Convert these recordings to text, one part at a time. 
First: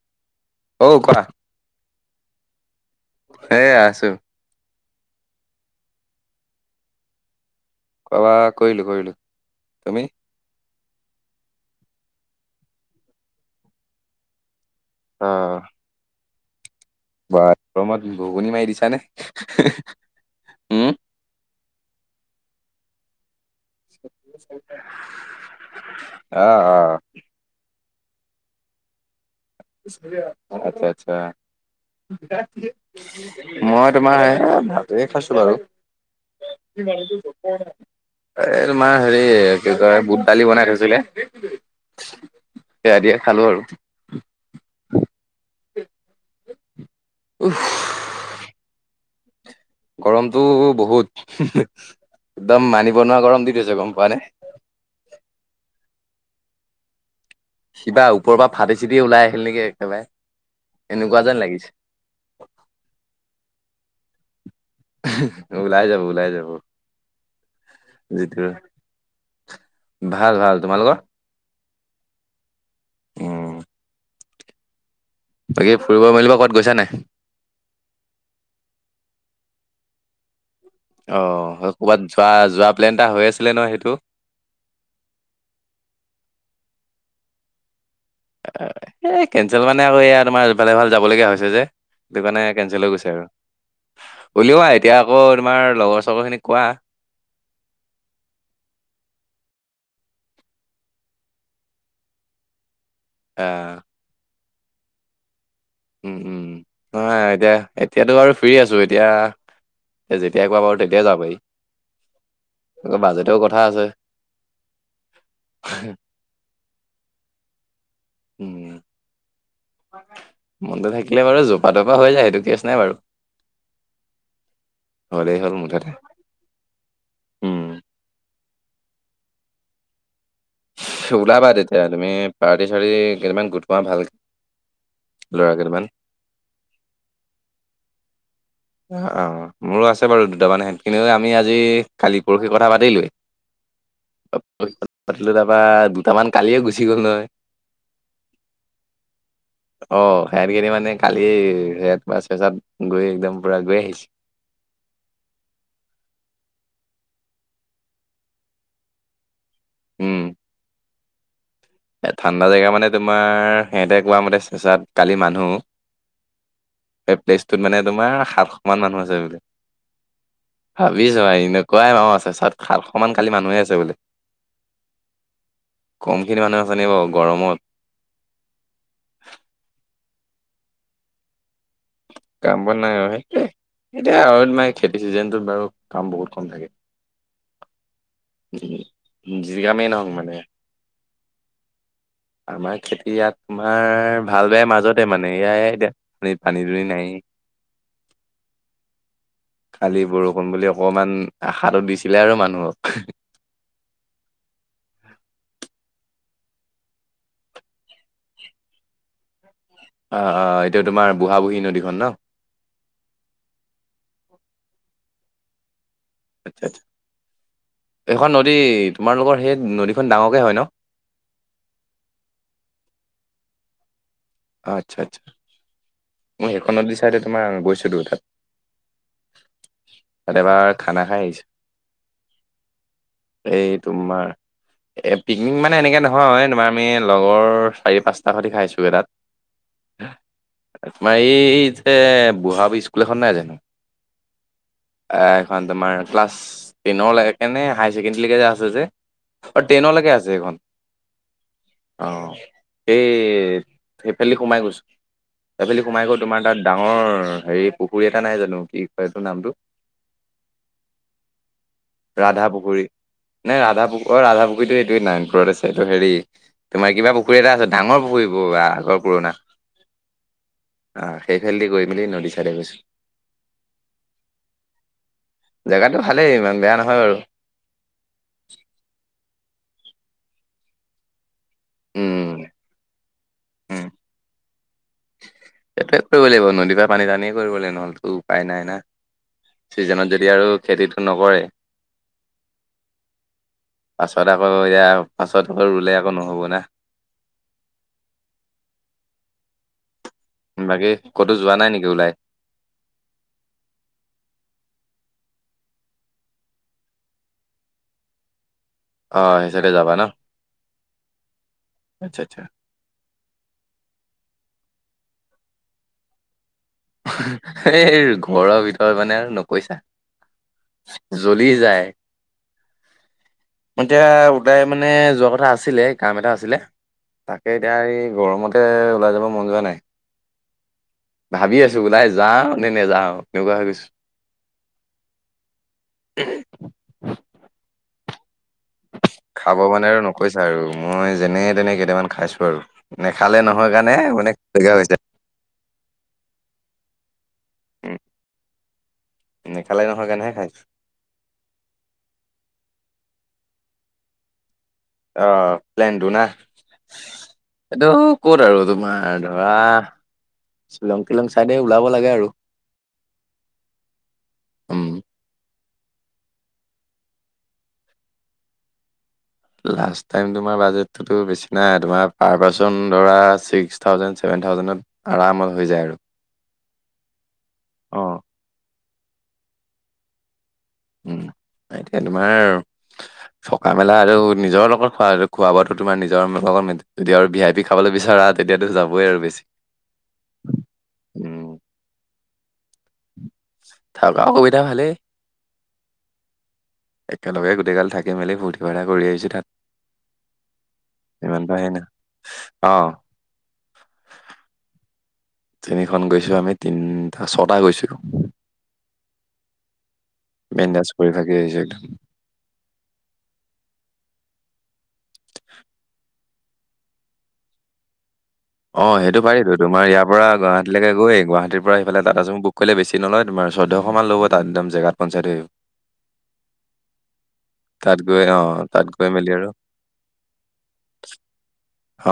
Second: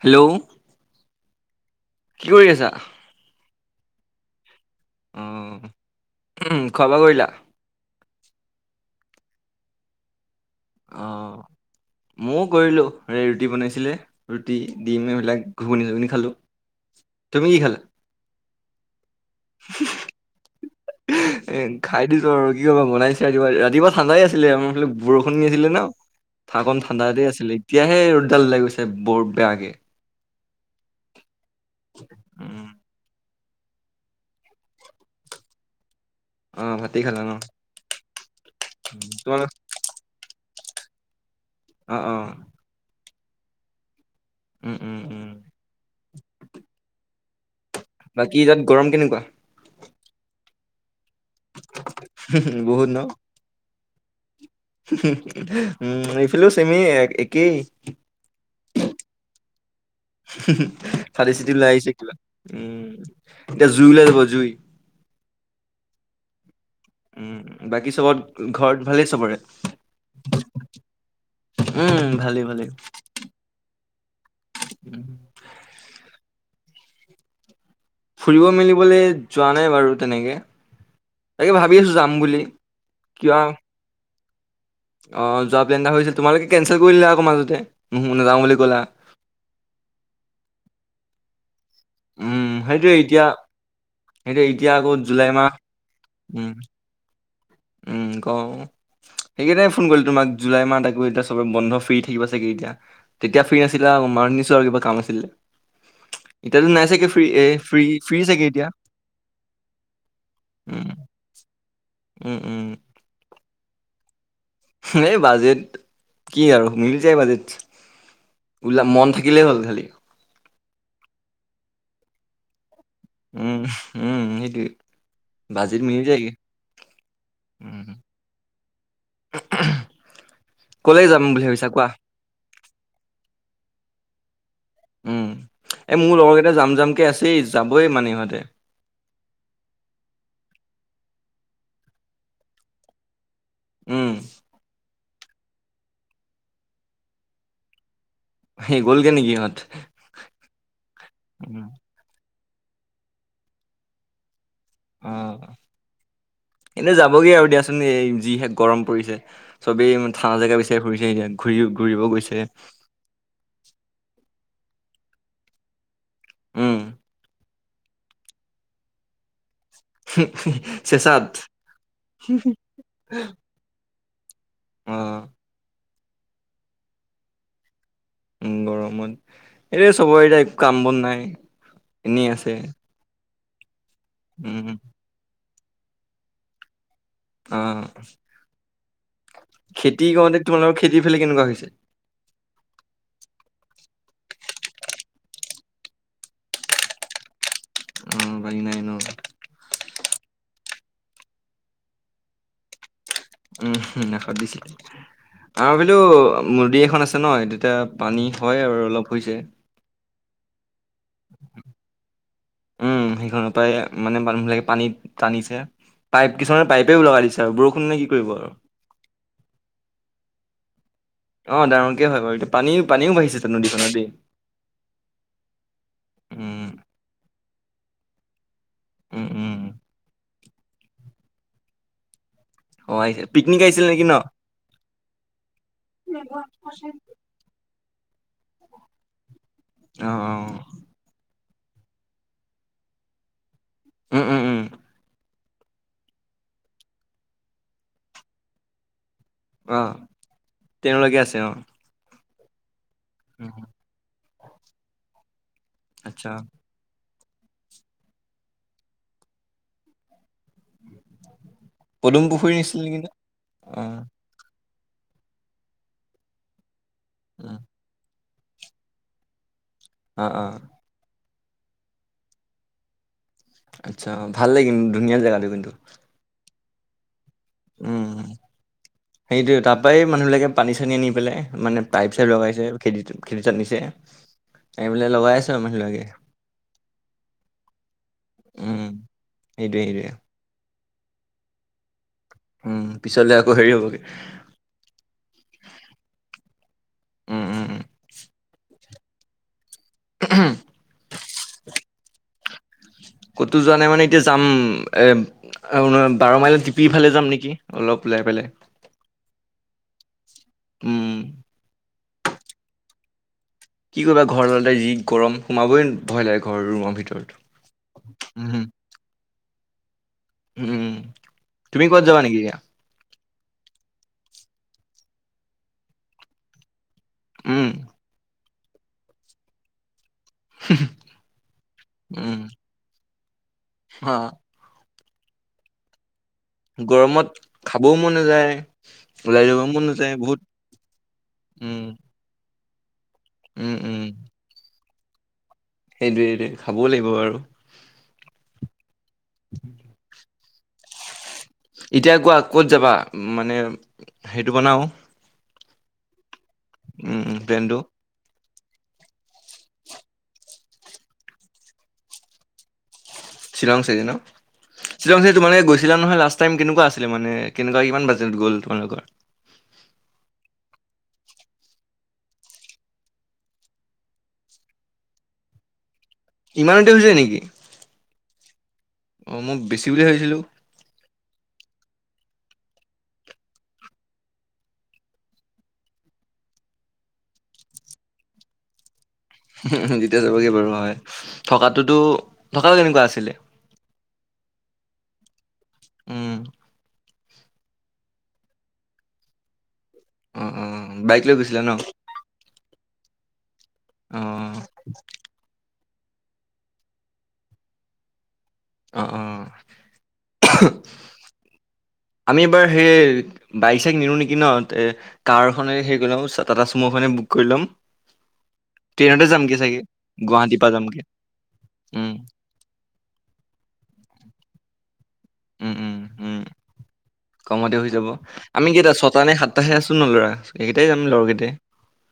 Hello অ কোৱা কি কৰি আছা? সেইয়া আছো। উম খোৱা বোৱা কৰিলা। খোৱা বোৱা কৰিলো, কৰিলো তুমি? অ', মওঁ কৰিলো ৰে- ৰুটি বনাইছিলে ৰুটি। দিম এইবিলাক ঘুগুনি চুগুনি খালো। বা গমত ঘুগুনি মাৰি দিছা নে। এ' খাই দিছো আৰু কি কবা বনাইছে কিবা। ৰাতিপুৱা ঠাণ্ডাই আছিলে আমাৰ ফালে বৰষুণ আছিলে ন অ ঢাকন ঠাণ্ডাতে আছিলে। এতিয়াহে ৰ'দডাল ওলাই গৈছে ব'ৰ। বেয়াকে। আচ্ছা, আচ্ছা। উম, মই তোমাৰ এ' ভাতেই খাইছো বাৰু। অ' ভাতেই খালা ন? এই মা উম, হেৰি তোমালোক কি কয় বুট দালি বনাই থৈছে। দিলে। অ', অ'। খালো আৰু। উম, উম, উম উফ বাকীতাত গৰম কেনেকুৱা? গৰমটো বহুত। একদম বহুত ন? মানিব নোৱাৰা গৰম দি থৈছে গম পোৱা নে। উম, এইফালেও চেমে এ' এক। সিবা ওপৰৰ পৰা ফাটি চিটি ওলাই আহিল নেকি একেবাৰে। এনেকুৱা ফাটি যেন চিতি লাগিছে ওলাই আহিছে কিবা উম এতিয়া জুই ওলাই যাব জুই। ওলাই যাব, ওলাই যাব। উম, বাকী যিটো চবত ঘৰত ভালেই চবৰে? ভাল ভাল তোমালোকৰ উম, ভালেই, ভালেই। উম উম, বাকী ফুৰিব মেলিব [inaudible] ফুৰিব মেলিবলৈ যোৱা নাই বাৰু তেনেকে। তাকে অ', ভাবি আছো ক'ৰবাত যাম যোৱা, বুলি যোৱা প্লেন এটা হৈ কিবা আছিলে ন সেইটো? অ', যোৱা প্লেণ এটা হৈছে তোমালোকে কেনচেল কৰি দিলা আকৌ মাজতে। নুহো নাযাওঁ বুলি ক'লা এই কেনঞ্চেল মানে আকৌ এয়া তোমাৰ ইফাল সিফাল যাবলগীয়া হৈছে যে। এইটো কাৰণে উম কেনঞ্চেল হৈ সেইটোয়ে গৈছে এতিয়া আৰু। সেইটোয়ে উলিওৱা এতিয়া আকৌ জুলাই মাহ তোমাৰ লগৰ চাগৰ খিনিক উম কোৱা। উম। কও সেইকেইটাই ফোন কৰিলে তোমাক জুলাই মাহ থাকিব এতিয়া চবে বন্ধ ফ্ৰী থাকিব চাগে এতিয়া। তেতিয়া ফ্ৰী আহ নাছিলা মানিছো আৰু কিবা কাম আছিলে। উম, উম এতিয়াতো চাগে নাই ফ্ৰী এ এতিয়া, ফ্ৰী এতিয়াতো বাৰু চাগে ফ্ৰী আছো এতিয়া। এ'যেতিয়া কোৱা বাৰু উম, তেতিয়াই যাব উম, উম, পাৰি বাজেটও কথা আছে। এই বাজেট কি আৰু মিলি যায় বাজেট। উম ওলা মন থাকিলেই হ'ল খালি। মনটো থাকিলে বাৰু জপা তপা হয় যায় সেইটো কেছ নাই বাৰু। উম উম সেইটোৱে হ'লেই হ'ল বাজেট মুঠতে। মিলি যায় কি উম [inaudible] যাম বুলি ওলাবা ভাবিছা তেতিয়া কোৱা? তুমি পাৰ্টি চাৰ্টি কেইদান গোটোৱা ভাল উম এ মোৰ লগৰ কেইটা জাম জামকে আছেই যাবই মানে ইহঁতে অ অ মোৰো আছে বাৰু দুটামানে সেঁতখিনি আমি আজি কালি পৰহি কথা পাতিলোৱৱেই উম, পাতিলো তাৰপা দুটামান গালিয়ে গুচি গ'ল নহয় সেই গ'লগে নেকি ইহঁত? অ সেহত কিন মানে কালি উম, সহ তছত গৈ একদম পূৰা গৈ আহিছে অ এন্তু যাবগে আৰু দিয়াচোন এই যিহে গৰম পৰিছে চবেই থা জেগা বিচাৰি ঘুৰি ফুৰিছেহতেন এ ঠাণ্ডা জেগা মানে তোমাৰ সিহতে কোৱা মতে চেচাত কালি মানুহ উম, এই প্লেচটোত মানে তোমাৰ সাতশ মান মানুহ আছে বোলে ভাবিছো চেচাত আৰু এনেকুৱাই মা আছে চ খাল সমান কালি মানুহে আছে বোলে অ কমখিনি মানুহ আছে নি বাৰু গৰমত উ গৰমত এইৰে চবৰে এতিয়া একো কাম বন নাই এনেই আছে কাম বন নাই আৰু সেইতোয়ে আৰু উম খেতি চিজনটোত বাৰু কাম বহুত কম থাকে অহ জিৰগামেই নও মানে খেতি ফালে কেনেকুৱা হৈছে আমাৰ খেতিয়াত তোমাৰ ভাল বে মাজত তে মানে এয়াই এতিয়া পানী দুৰি নাই অ ভাল নাই ন কালি বৰষুণ বুলি অকমান আশা দিছিলে আৰু মানুহক উম নাখ দিছে আলো মুৰ্দী এখন আছে ন তেতিয়া পানী হয় আৰু অলপ হৈছে অহ অহ এতিয়া তোমাৰ বুঢ়া বুঢ়ী নদীখন ন উম সেইখনৰ পৰাই মানে মানুহবিলাকে পানীত টানিছে পাইপ আচ্ছা কিছুমানে আচ্ছা পাইপে লগলাই দিছে আৰু বৰষুণ নাই কি কৰিব এইখন আৰু নদী [inaudible] তোমালোকৰ সেই নদীখন ডাঙৰকে হয় ন অ, ডাঙৰকে হয় বাৰু এতিয়া পানীও, পানীও বাঢ়িছে নদীখনতে। আচ্ছা, আচ্ছা মই উম সেইখনত দি চাই তোমাৰ গৈছো দে তাত। উম, উম। তাত এবাৰ খানা খাই অ আহিছে আহিছিল পিকনিক এই আহিছিল নেকি ন তোমাৰ এই পিকনিক মানে এনেকৈ নহয় তোমাৰ আমি লগৰ চাৰি, পাঁচটা সৈতি খাইছোঁ এ, তাত অ অ তোমাৰ এই যে বুঢ়া স্কুল এখন নাই জানো। উম, উম, উম। এখন তোমাৰ ক্লাছ টেনৰ কেনে হায়াৰ ছেকেণ্ডৰীকে যে আছে যে অ, ট্ৰেইনলৈকে আছে এইখন ট্ৰেইনলৈকে আছে অ অ'। এই সেইফালি সোমাই গৈছো, সেইফালি সোমাই গৈ আচ্ছা তোমাৰ তাত ডাঙৰ অ, হেৰি পুখুৰী এটা নাই জানো কি কয় এইটো নামটো পদুম পুখুৰী নিছিল ৰাধাপুখুৰী নেকি ন নে ৰাধা পুৰ, অ, ৰাধা পুুখ পুুৰতটো এইটোৱে নাৰপুৰত আছে, এইটো হেৰি তোমাৰ কিবা পুখুৰী এটা আছে ডাঙৰ পুখুৰীবোৰ বা আগৰ পুৰণা অ', অ'। সেইফালদি গৈ মেলি নদী চাই দে গৈছোঁ। আচ্ছা ভাল লাগিৰ কিন্তু ধুনীয়া জেগাটো কিন্তু। ভালেই ইমান বেয়া নহয় আৰু। উম, সেইটোৱে তাৰ পৰাই মানুহবিলাকে পানী, চানী মানে পাইপ, চাইপ উম লগাইছে খেতি, খেতিত নিছে আনি পেলাই লগাই আছে আৰু সেইচোয়ে মানুহবিলাকে কৰিব লাগিব। নদীৰ পৰা পানী টানিয় কৰিব লাগিব। নহ'লেতো উপায় নাই না। উম, সেইটোৱে সেইটোৱে চিজনত যদি আৰু খেতিটো নকৰে। উম, পিছলে আকৌ হেৰি হ'বগে পাছত আকৌ এয়া পাছত ঘৰ ৰুলে আকৌ নহব না। উম, উম, উম। বাকী ক'তো যোৱা নাই নেকি ওলাই। ক'তো যোৱা নাই মানে এতিয়া যাম এ অ, বাৰ মাইলত টিপিফালে যাম নেকি অলপ ওলাই পেলাই। অ, সেইচে যাবা ন। উম। আচ্ছা, আচ্ছা। কি কৰিবা ঘৰলতে যি গৰম সোমাবই ভয় লাগে। ঘৰ ৰুমৰ ভিতৰত এই ঘৰৰ উম, ভিতৰত মানে আৰু নকৈছা। উম, জ্বলি তুমি যায়। ক'বাত যাবা নেকি এতিয়া এতিয়া দাই মানে যোৱা কথা আছিলে কাম এটা আছিলে। তাকে উম, এতিয়া এই গৰমতে ওলাই যাব মন যোৱা নাই ভাবি আছো। নাই উম। যাওঁ, নে, নে যাওঁ এনেকুৱা হৈ গৈছো। হা গৰমত খাবও মন নযায়। খাব মানে আৰু নকৈছা আৰু মই যেনে তেনে উম কেইটামান খাইছো আৰু। নেখালে নহয় উম কাৰণে মানেলা হৈছে। সেইটোৱেইটোৱে খাবও লাগিব আৰু। [unintelligible] খালে নহয় কেনেহে খাইছো। এতিয়া কোৱা ক'ত যাবা মানে সেইটো বনাও। অ, প্লেনটো না উম উম প্লেনটো এইটো ক'ত আৰু। তোমাৰ ধৰা শ্বিলং, টিলং চাইডে ওলাব লাগে আৰু। শ্বিৰং, চাইে ন, উম শ্বিৰং চাই তোমালোকে গৈছে। আছিলা নহয় লাষ্ট টাইম কেনেকুৱা আছিল মানে কেনেুৱা কিমান বাজেট গ'ল তোমালোকৰ। লাষ্টো বেছি নাই তাৰ্স থােভেন, থ আৰামত হৈ যায় আৰু। ইমানতে হৈছে নেকি। আহ। অ মোক বেছি বুলি ভাবিছিলো উম এতিয়া তোমাৰ থকা মেলা আৰু নিজৰ লগত খোৱা খোৱা বোৱাাতো তোমাৰ নিজৰ লগত যদি আৰু বি আই পি খাবলৈ বিচৰা তেতিয়াতো যাবই আৰু বেছি যেতিয়া চাবগে বাৰু হয় উম থকাটোতো থকাটো কেনেকুৱা আছিলে থকা সুবিধা ভালেই উম একেলগে গোটেইাল থাকি মেলি ফূৰ্তি ফাৰ্তা কৰি আহিছঁ তাত অ অ বাইক লৈ গৈছিলা ন অঁ আহ শেনিীখন গৈছোঁ আমি তিনিটা ছটা গৈছোঁ অ অ মেন্দাজ কৰি থাকি আহিছে একদম আমি এবাৰ সেই বাইক চাইক নিলো নেকি ন এ কাৰখনে সেই গলাও টা চুম'খনে বুক কৰি ল'ম অ সেইটো ট্ৰেইনতে যামগে পাৰিিতো চাগে তোমাৰ ইাৰ পৰা গুৱাহাটীৰ গুৱাহাটীলৈকে যামগে গৈে গুৱাহাটীৰ পৰা সফালে উম টা চু বুক কৰিলে বেছি নলয় তোমাৰ চৈধ্যশ মমান ল'ব তাত একদম জেগাত পঞ্চায়ত হৈ উম উম [inaudible] কমতে হৈ তাত যাব গৈ অ', আমি তাত কেইটা গৈ ছটা মেলি নে আৰু সাতটাাহে আছো ন ল'ৰা এইকেইটাই যাম লৰকেইটাই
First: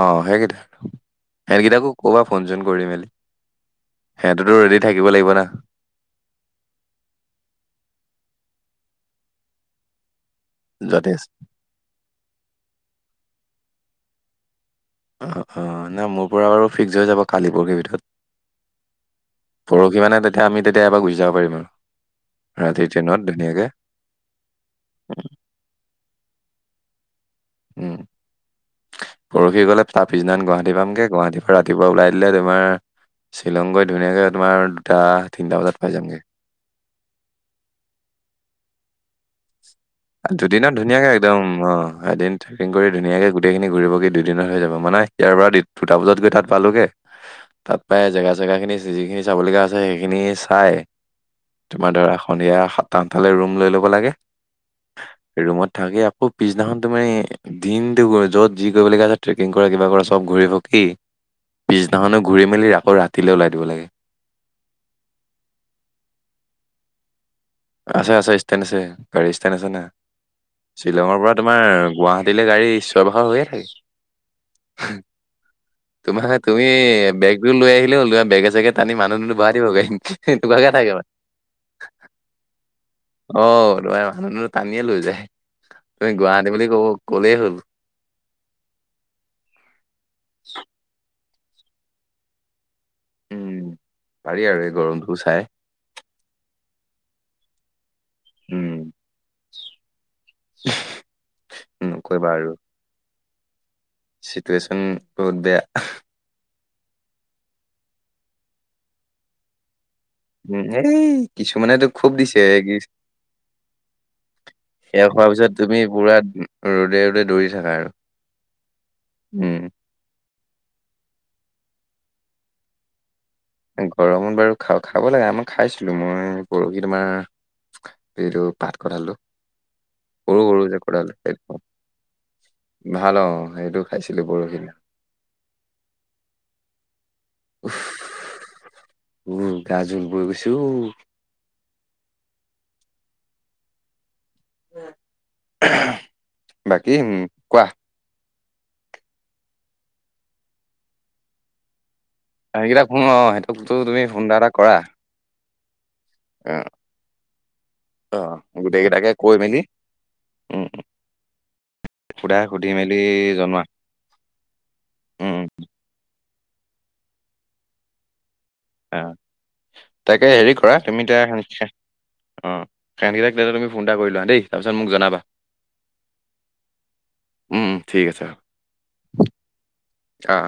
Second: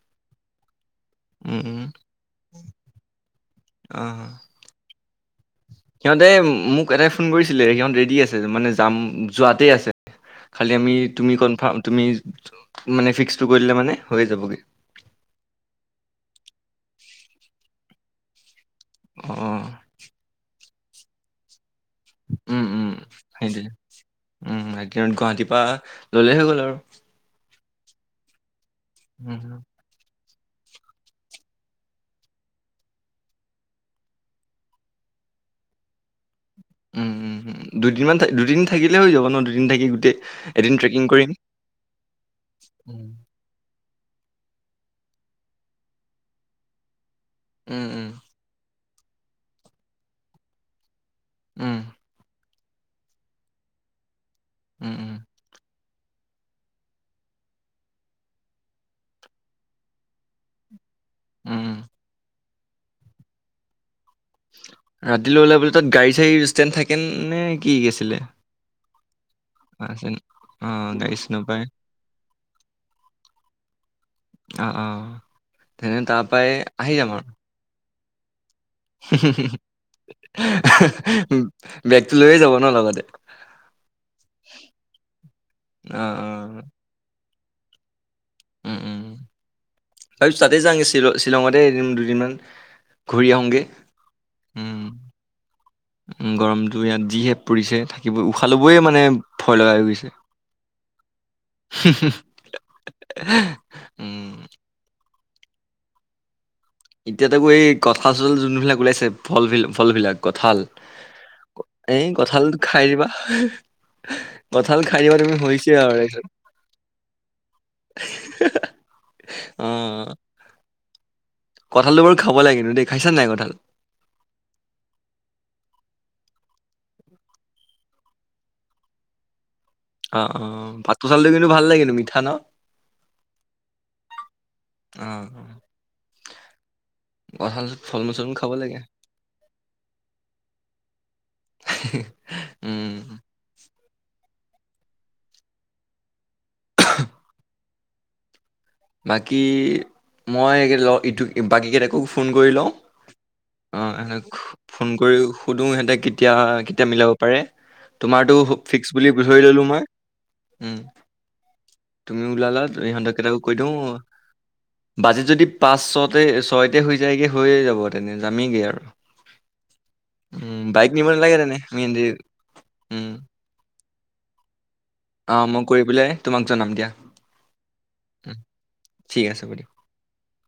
অ হেগ দ উম সিহঁকেইটাকো কবা ফোন চোন কৰি মেলি অ সিহঁততো ৰেডি থাকিব লাগিব না সিহঁতে মোক এটাই ফোন কৰিছিলে সিহঁত ৰেডি আছে মানে যাম যোৱাতে আছে খালি আমি যথেষ্ট তুমি কনফাৰ্ম তুমি মানে ফিক্সটো কৰি দিলে মানে হৈ যাবগৈ অ অঁ নাই মোৰ পৰা বাৰু ফিক্স হৈ যাব কালি পৰহি ভিতৰত অ পৰহি মানে তেতিয়া আমি তেতিয়া এবাৰ গুচি যাব পাৰিম আৰু উম ৰাতি উম ট্ৰেইনত সেইটো ধুনীয়াকে উম একদিন গুৱাহাটীৰ পৰা ললে হৈ গ'ল আৰু উম আৰু পৰহি গলে ত পিছদিনা গুৱাহাটী পামগে গুৱাহাটীৰ পৰা ৰাতিপুৱা ওলাই দিলে তোমাৰ শ্বিলং গৈ ধুনীয়াকৈ তোমাৰ দুটা তিনিটা বজাত পাই যামগৈ উম উম দুদিনমান থ দুদিন থাকিলে হৈ যাব ন দুদিন থাকি গোটেই দুদিনত এদিন ট্ৰেকিং ধুনীয়াকে কৰিম। একদম অ এদিন ট্ৰেকিং কৰি উম, ধুনীয়াকে গোটেই খিনি ঘূৰিব কি দু দু দিনত হৈ যাব মানে ইয়াৰ পৰা দুটা বজাত গৈ তাত পালোগে তাত উম, পায় উম, জেগা চেগা খিনি যিখিনি চাবলগা আছে সেইখিনি চাই উম, তোমাৰ ধৰা সন্ধিয়া সাতটা আঠাটালে ৰুম লৈ ল'ব লাগে উম, উম, ৰুমত থাকি আকৌ পিছদিনাখন তো মানে দিনটো য'ত যি কৰিবলগীয়া আছে ট্ৰেকিং কৰা কিবা কৰা চব ঘূৰি পকি উম, উম। পিছদিখনো ঘূৰি মেলি আকৌ ৰাতিলৈ ওলাই দিব লাগে ৰাতিলৈ ওলাবলে তাত গাড়ী চাড়ী ষ্টেণ্ড থাকে নে কি আছে আছিলে? আছে ষ্টেণ্ড আছে গাড়ী ষ্টেণ্ড আছে না ন? অ', গাড়ী শ্বিলঙৰ পৰা চিনি তোমাৰ নাপায় গুৱাহাটীলৈ গাড়ী চিঞৰ বাখৰ হৈয়ে থাকে অ অ তেনে তাৰ তোমাৰ পৰাই তুমি আহি যাম আৰু। বেগতো লৈ আহিলা হ'ল তোমাৰ বেগ চেগে টানি মানুহ দুনোহ বঢ়াই দিবগে এনেকাকে থাকে মানে বেগটো লৈয়ে যাব ন লগতে অ তোমাৰ মানুহো টানিয়ে লৈ যায় অ', তুমি গুৱাহাটী অ', বুলি ক'ব কলেই হ'ল উম উম তাৰপিছত তাতে যাওঁগে শ্বিলঙতে এদিন দুদিনমান ঘূৰি উম, আহোঁগে পাৰি আৰু এই উম গৰমটো চাই গৰমটো ইয়াত যিহে পৰিছে [unintelligible] উশা উম, ল'বই মানে ভয় লগা হৈ গৈছে নকবা আৰু [unintelligible] চিটুৱেশ্যন বহুত বেয়া এতিয়া তাকো এই কঠাল চঠল যোনবিলাক ওলাইছে ফল বিলাক ফল বিলাক কঠাল উম, এই কিছুমানেতো এই খুব দিছে কঁঠাল কি খাই দিবা কঁঠাল খাই সেয়া দিবা খোৱাৰ তুমি পিছত হৈছে আৰু পুৰা তাৰপিছত ৰ'দে ৰ'দে দৌৰি থাকা আৰু উম। অ কঁঠালটো বাৰু খাব লাগে দিই খাইছা নাই কঁঠাল? গৰমত বাৰু খা খাব লাগে আমাৰ খাইছিলো মই পৰহি তোমাৰ যিটো পাত কঠালটো অ অ পাত চালটো কিন্তু ভাল লাগে নো মিঠা ন ভাল অ সেইটো খাইছিলো পৰহি [inaudible] কঠাল ফল মূল চল মূল খাব লাগে উহ গা জোল বৈ গৈছে ও উম বাকী কোৱা বাকী মই ই বাকী কেইটাকো ফোন কৰি লওঁ সেইকেইটাক ফোন অ সিহঁতকতো অ তুমি ফোন এটা এটা কৰা ফোন কৰি সুধো সিহঁতক কেতিয়া অ কেতিয়া মিলাব পাৰে অ তোমাৰো ফিক্স বুলি গোটেইকেইটাকে কৈ ধৰি মেলি ল'লোঁ মই উম তুমি সোধা ওলালা সুধি মেলি ইহঁত কেইটাকো কৈ জনোৱা দিওঁ বাজেট উম যদি পাঁচ ছতে ছয়তে হৈ যায়গে হৈয়ে যাব তেনে জামেইগে আৰু অ তাকে হেৰি উম কৰা বাইক তুমি নিব এতিয়া নালাগে তেনে আমি এনে- অ সেহেতকেইটাক তুমি ফোন এটা কৰি লোৱা দেই তাৰপিছত মোক জনাবা আহ মই কৰি পেলাই তোমাক জনাম দিয়া। উম উম ঠিক আছে অ ঠিক আছে বাইদিয়উ। অ